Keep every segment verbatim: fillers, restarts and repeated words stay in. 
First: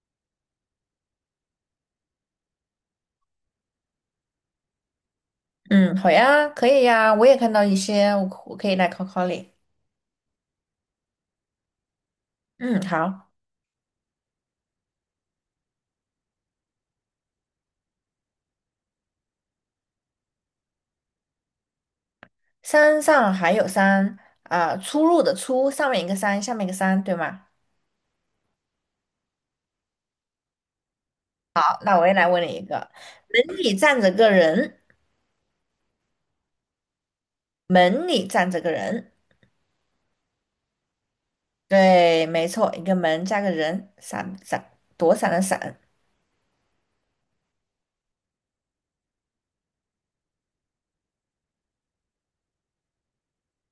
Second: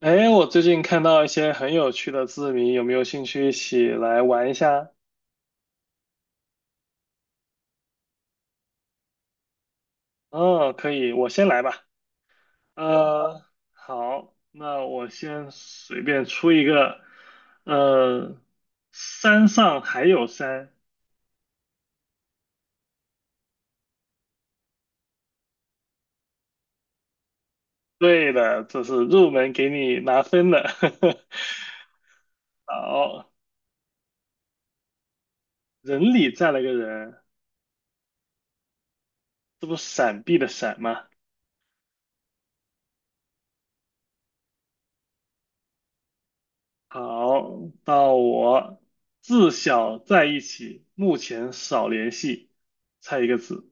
哎，我最近看到一些很有趣的字谜，有没有兴趣一起来玩一下？嗯，好呀，可以呀，我也看到一些，我可我可以来考考你。嗯，可以，我先来吧。嗯，好，呃，好，那我先随便出一个。呃，山上还有山，山上还有山啊，出入的出，上面一个山，下面一个山，对吗？对的，这是入门给你拿分的。好，那我也来问你一 个，好，门里站着个人，人里站了个人，门里站着个人，这不闪避的闪吗？对，没错，一个门加个人，闪闪躲闪的闪，好，到我，自小在一起，目前少联系，猜一个字。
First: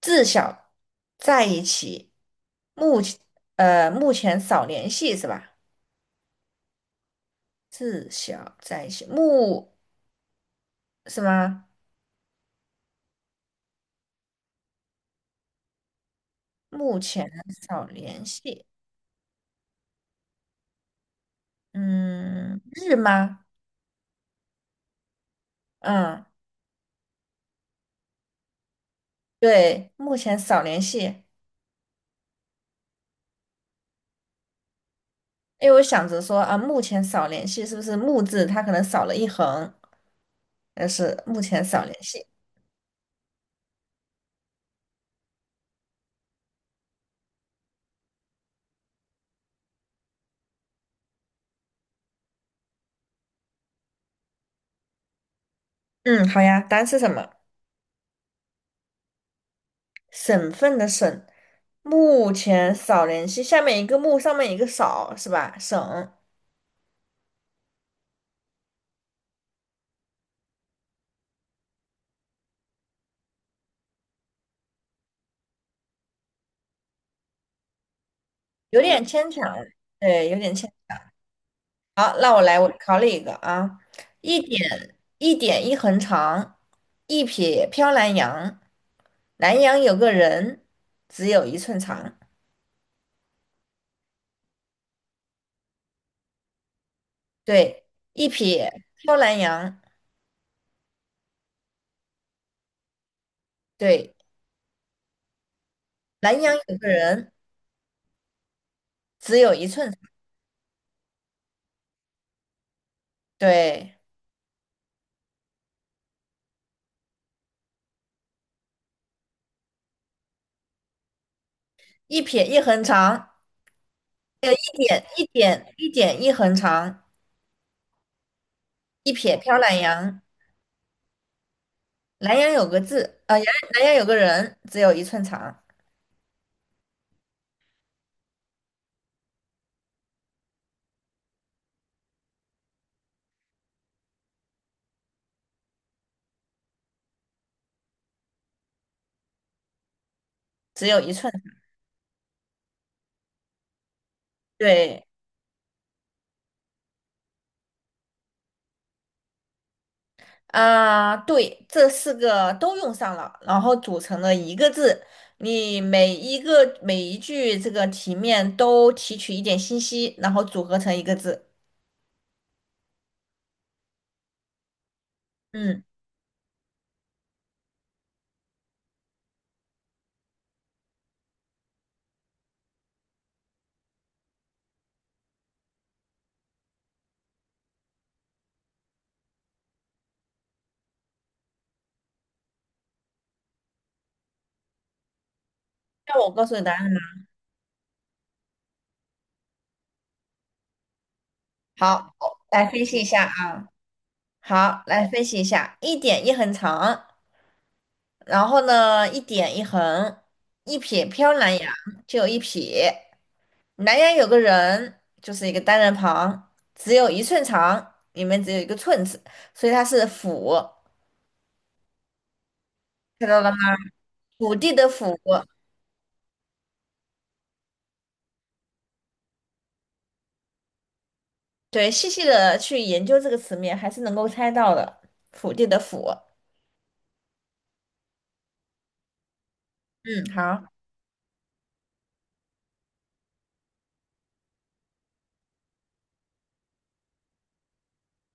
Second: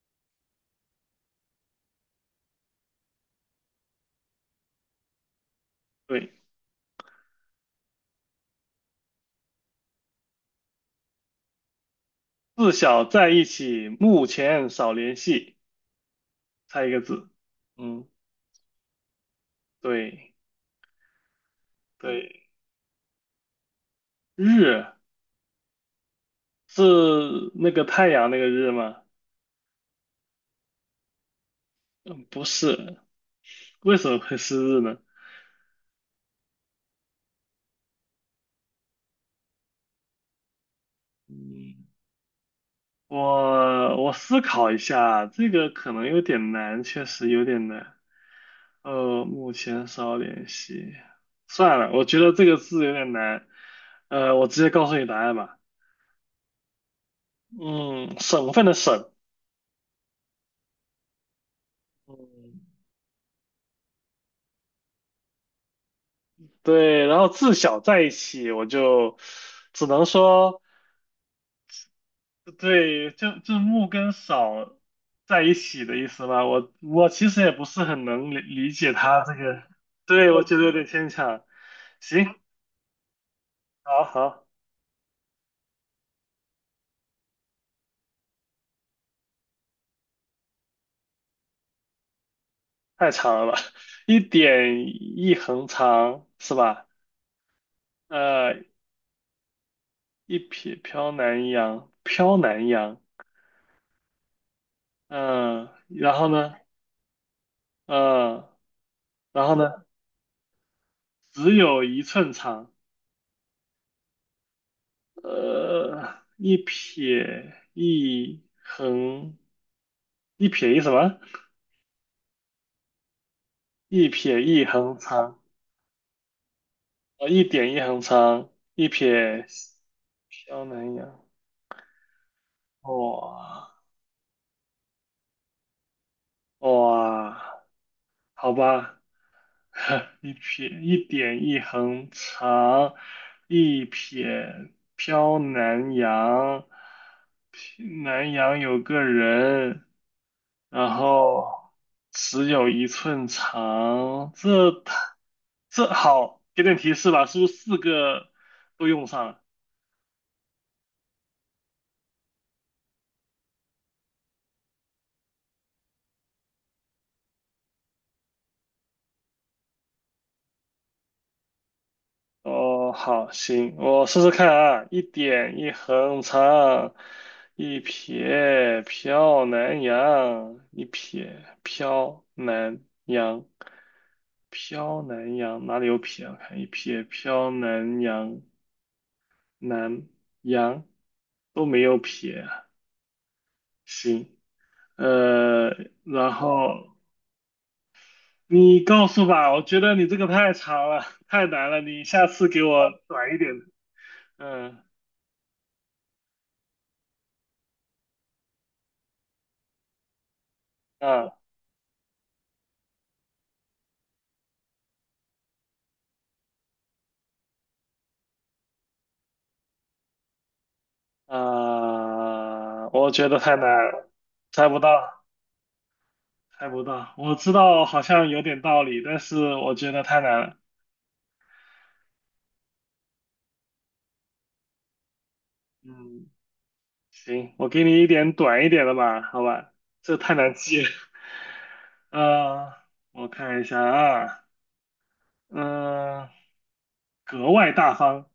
自小在一起，目前呃目前少联系是吧？对，自小在一起，目是吗？自小在一起，目前少联系，猜一目个字。前少嗯，联系，对对，嗯，日吗？日嗯，是那个太阳那个日吗？对，目前少联系，嗯，不是，为什么会是日呢？因为我想着说啊，目前少联系是不是木字它可能少了一横，但是目前少联系。我我思考一下，这个可能有点难，确实有点难。呃，目前少联系，算了，我觉得这个字有点难。呃，我直接告诉你答案吧。嗯，好呀，单是什么？嗯，省份的省。省份的省，目嗯前少联系，下面一个木，上面一个少，是吧？省，对，然后自小在一起，我就只能说，对，就就木跟少在一起的意思吧。我我其实也不是很能理理有嗯解点他牵这强，个，对，对，有我点觉得牵。有点牵强。好，那行，我来，我考你一个啊，好一好，点一点一横长，一撇飘南洋。南洋有个人，只有一寸长。太长了吧，一点一横长是吧？对，一呃，撇飘南洋。一撇飘南洋，飘南洋，对，嗯、然后南呢，洋有个人，嗯、只然有后一呢，寸长。只有一寸长。对，呃，一撇一横，一撇一什么？一撇一横长，一撇一一横点一长，点一点一横长，呃，一点一横长，一一撇撇飘南洋。萧南洋，南洋有个字，啊，南哇南洋有个人，只有一寸长，哇，好吧，一撇一点一横长，一撇飘南洋，南洋有个人。只然有一寸。后只有一寸长，这太对。这好，给点提示吧，是不是四个都用上了？啊，对，这四个都用上了，然后组成了一个字。你每一个每一句这个题面都提取一点信息，然后组合成一个字。哦，好，行，我试试看啊，一点一嗯，横长，一撇飘南洋，一撇飘南洋，飘南洋哪里有撇啊？我看一撇飘南洋，南洋都没有撇啊，行。呃，那然我告诉你答后案吧。你告诉吧，我觉得你这个太长了，太难了，你好，下次给来分我析一下短一啊。点的。嗯，好，来分析一下，一点一横长。然后呢，一点一横，一撇飘啊南阳，就有一撇。南阳有个人，就是一个单人旁，只有一寸长，里面只有一个寸字，所以它是府，啊我觉看得到了太吗？难了，府猜地不的到，府，猜不到。我知道好像有点道理，但是我觉得太难了。对，细细的去研究这个词面，还是能够猜到的。府地的府，嗯，行，我给你一点短一点的吧，好吧，这嗯，太难好，记了。呃，我看一下啊，嗯、格外大方。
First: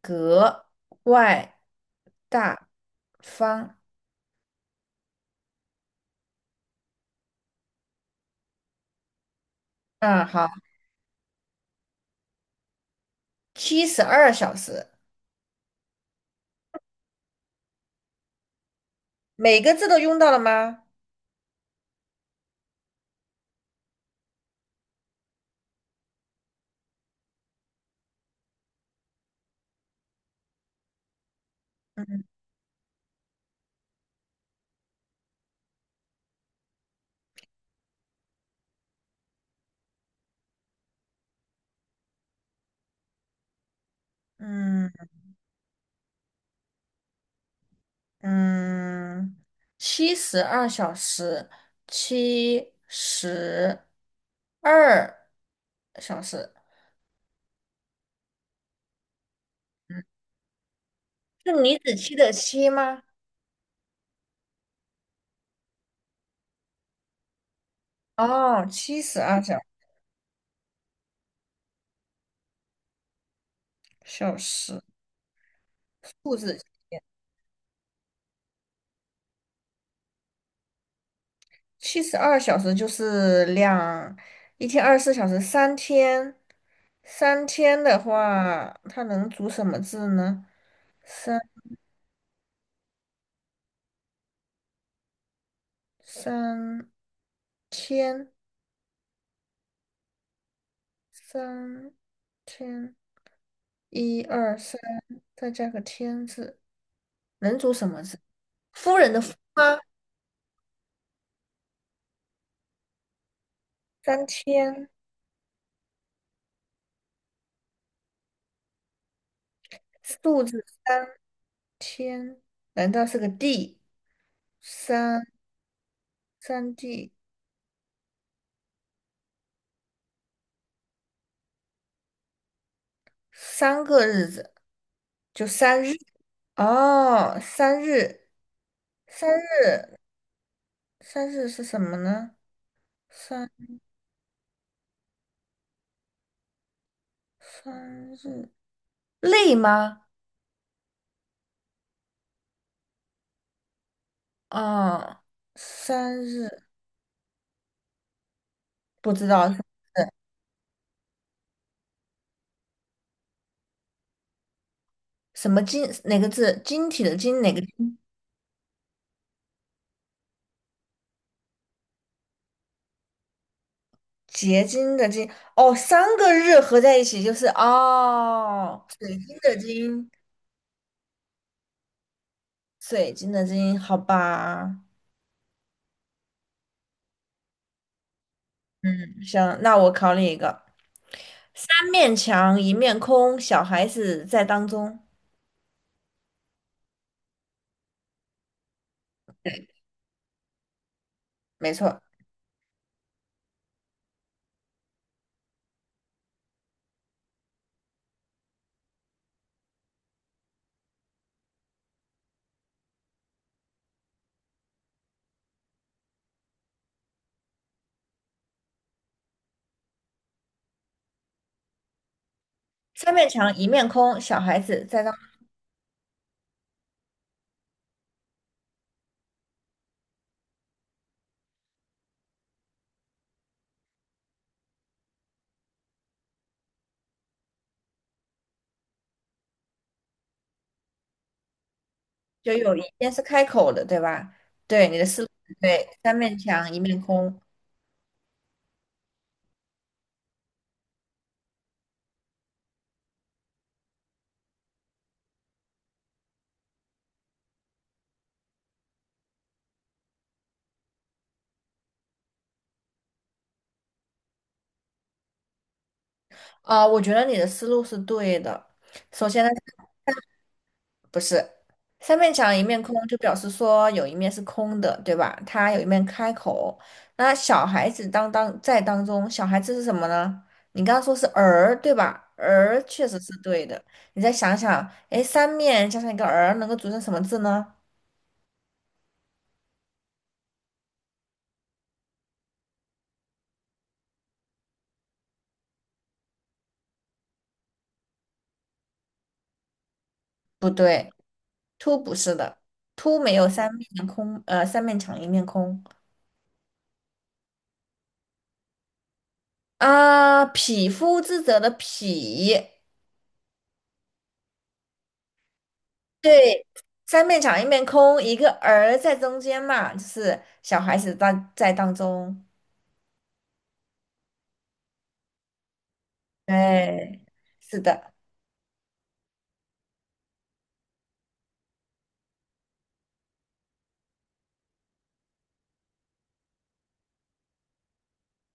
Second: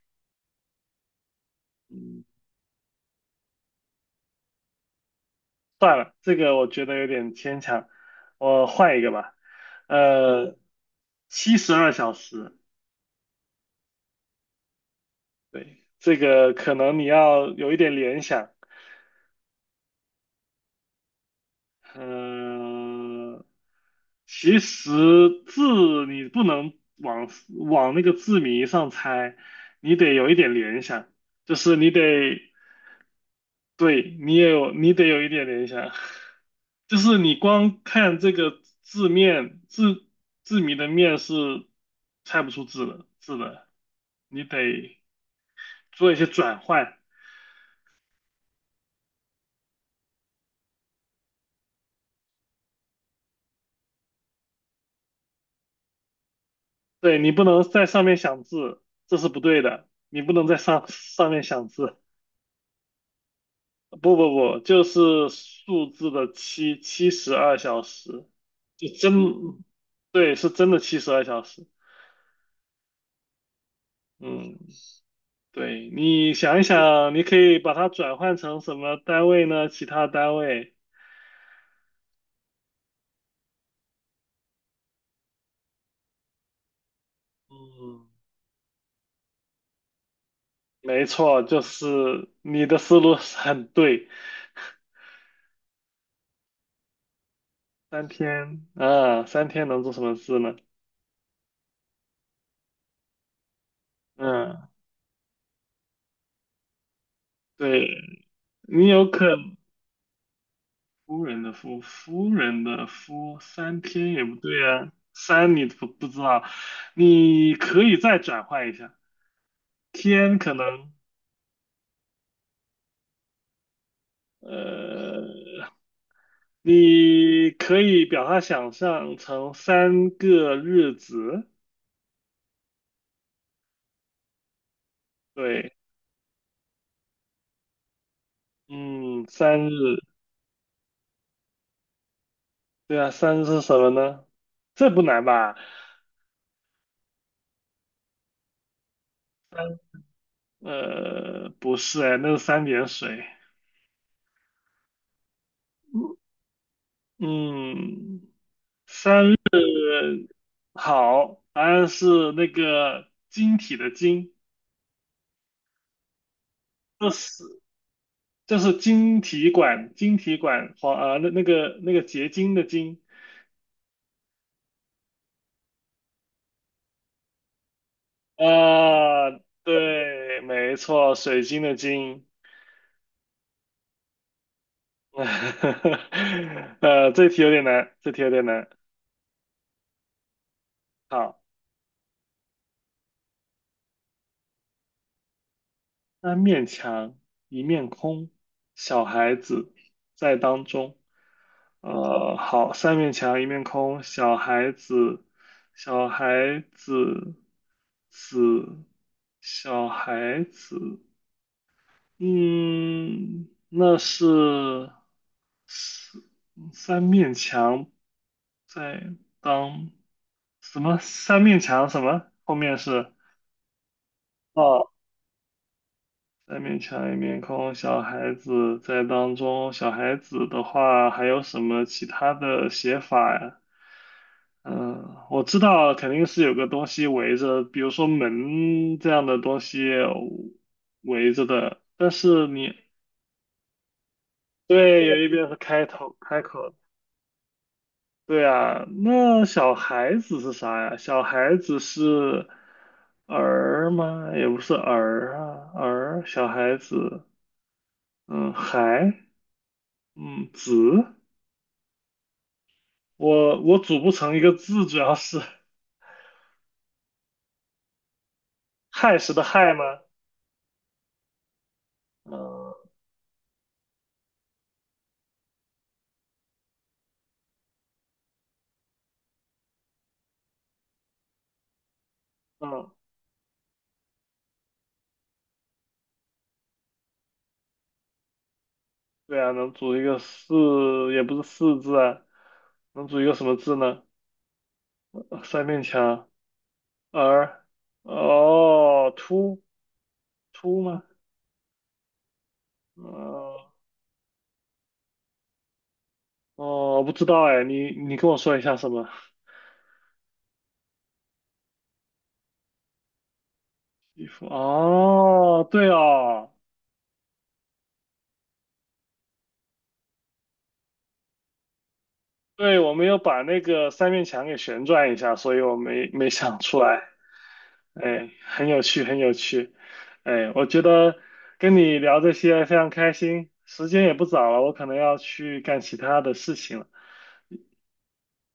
格外嗯大方。算了，这个我觉得有点牵强，我换一个吧。嗯，好，呃，七十二小时，七十二小时，对，这个可能你要有一点联想。每个字都用到了吗？嗯，其实字你不能往往那个字谜上猜，你得有一点联想，就是你得嗯对，你也有，你得有一点联想，就是你光看这个字面，字字谜的面是猜不出字的字的，你得嗯。做一些转换，嗯，七十二小时，七十二小时，对，你不能在上面想字，这是不对的，你不能在上上面是想李字，子柒的柒吗？不不不，就是数字的七，七十二小时，哦，就七十二真，小对，是真的七十二小时，小嗯。时，对，你兔子想一想，你可以把它转换成什么单位呢？其他单位。七十二小时就是两，一天二十四小时，三天，三天的嗯，话，它能组什么字呢？没三错，就是你的思路是很对。三三天，天，啊，三天能做什么事呢？三天，一二嗯，三，再加个天字。能组什对，么字？你夫有人的夫可吗？夫人的夫，夫人的夫，三天也三不对天啊，三你不不知道，你可以再转换一下，天数可字能，三天，难道是个地？三呃。三地，你可以把它想象成三个日子，三个日子，就对，三日。哦，三日，嗯，三三日，日，三日是什么呢？对啊，三日三是什么呢？这不难吧？三日，累三，吗？呃，不是哎，那是三点水。哦，三日，嗯，不知道是呃好，答案是那个晶体的晶，什么金哪个字？晶体就的晶是哪个金？就是晶体管，晶体管黄啊，那那个那个结晶的晶结晶的晶，哦，三个日合在一起就是哦，水啊，晶的晶，对，没错，水晶的晶。水晶的晶，好吧。呃，这题有点难，这题有点难。行，那我考你一个：好，三面墙，一面空，小孩子在当中。三面墙，一面空，小孩子在当中。没错，呃，好，三面墙，一面空，小孩子，小孩子，子，小孩子。嗯，那是三三面墙在当什么？三面墙什么？后面是。三面墙，一面空，小孩子哦，在当中，三面墙一面空，小孩子在当中。小孩子的话，还有什么其他的写法呀？嗯，我知道肯定是有个东西围着，比如说门这样的东西围着的。但是就你，有一边是开口的，对吧？对，你的对，有思一路边是是开对，头三面开口墙，一面空。对啊，那小孩子是啥呀？小孩子是儿吗？也不是儿啊，儿，小孩子，嗯，孩。嗯，子，我我组不成一个字，主要是啊、我觉得你的思路是对的。亥首时的先呢。亥吗？不是，三面墙一嗯面空，就表示说有一面是空的，对吧？它有一面开口。那小孩子当当在当中，小孩子是什么呢？你刚刚说是儿，对吧？儿嗯，确实是对的。你再想想，哎，三面加上一个儿，能够组成什么字呢？对啊，能组一个四，也不是四字啊，能组一个什么字呢？呃三面墙，儿，哦，凸不凸吗？对，凸不是的，凸没有呃，三面空，呃，三面墙一面空哦，我不知道哎，你你跟我说一下什么？啊。匹夫之责的匹，衣服哦，对哦，对，三面墙一面空，一个儿在中间嘛，就是小孩子当在当中。对，我没有把那个三面墙给旋转一下，所以我没没想出来。对，是的，哎，很有趣，很有趣。哎，我觉得跟你聊这些非常开心，时间也不早了，我可能要去干其他的事情了。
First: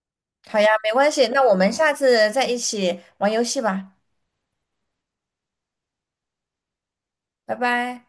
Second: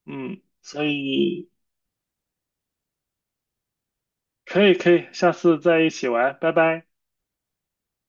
嗯，好呀，所没关系，那以我们下次再一起玩游戏吧，可以可以，下次再一起玩，拜拜。拜拜。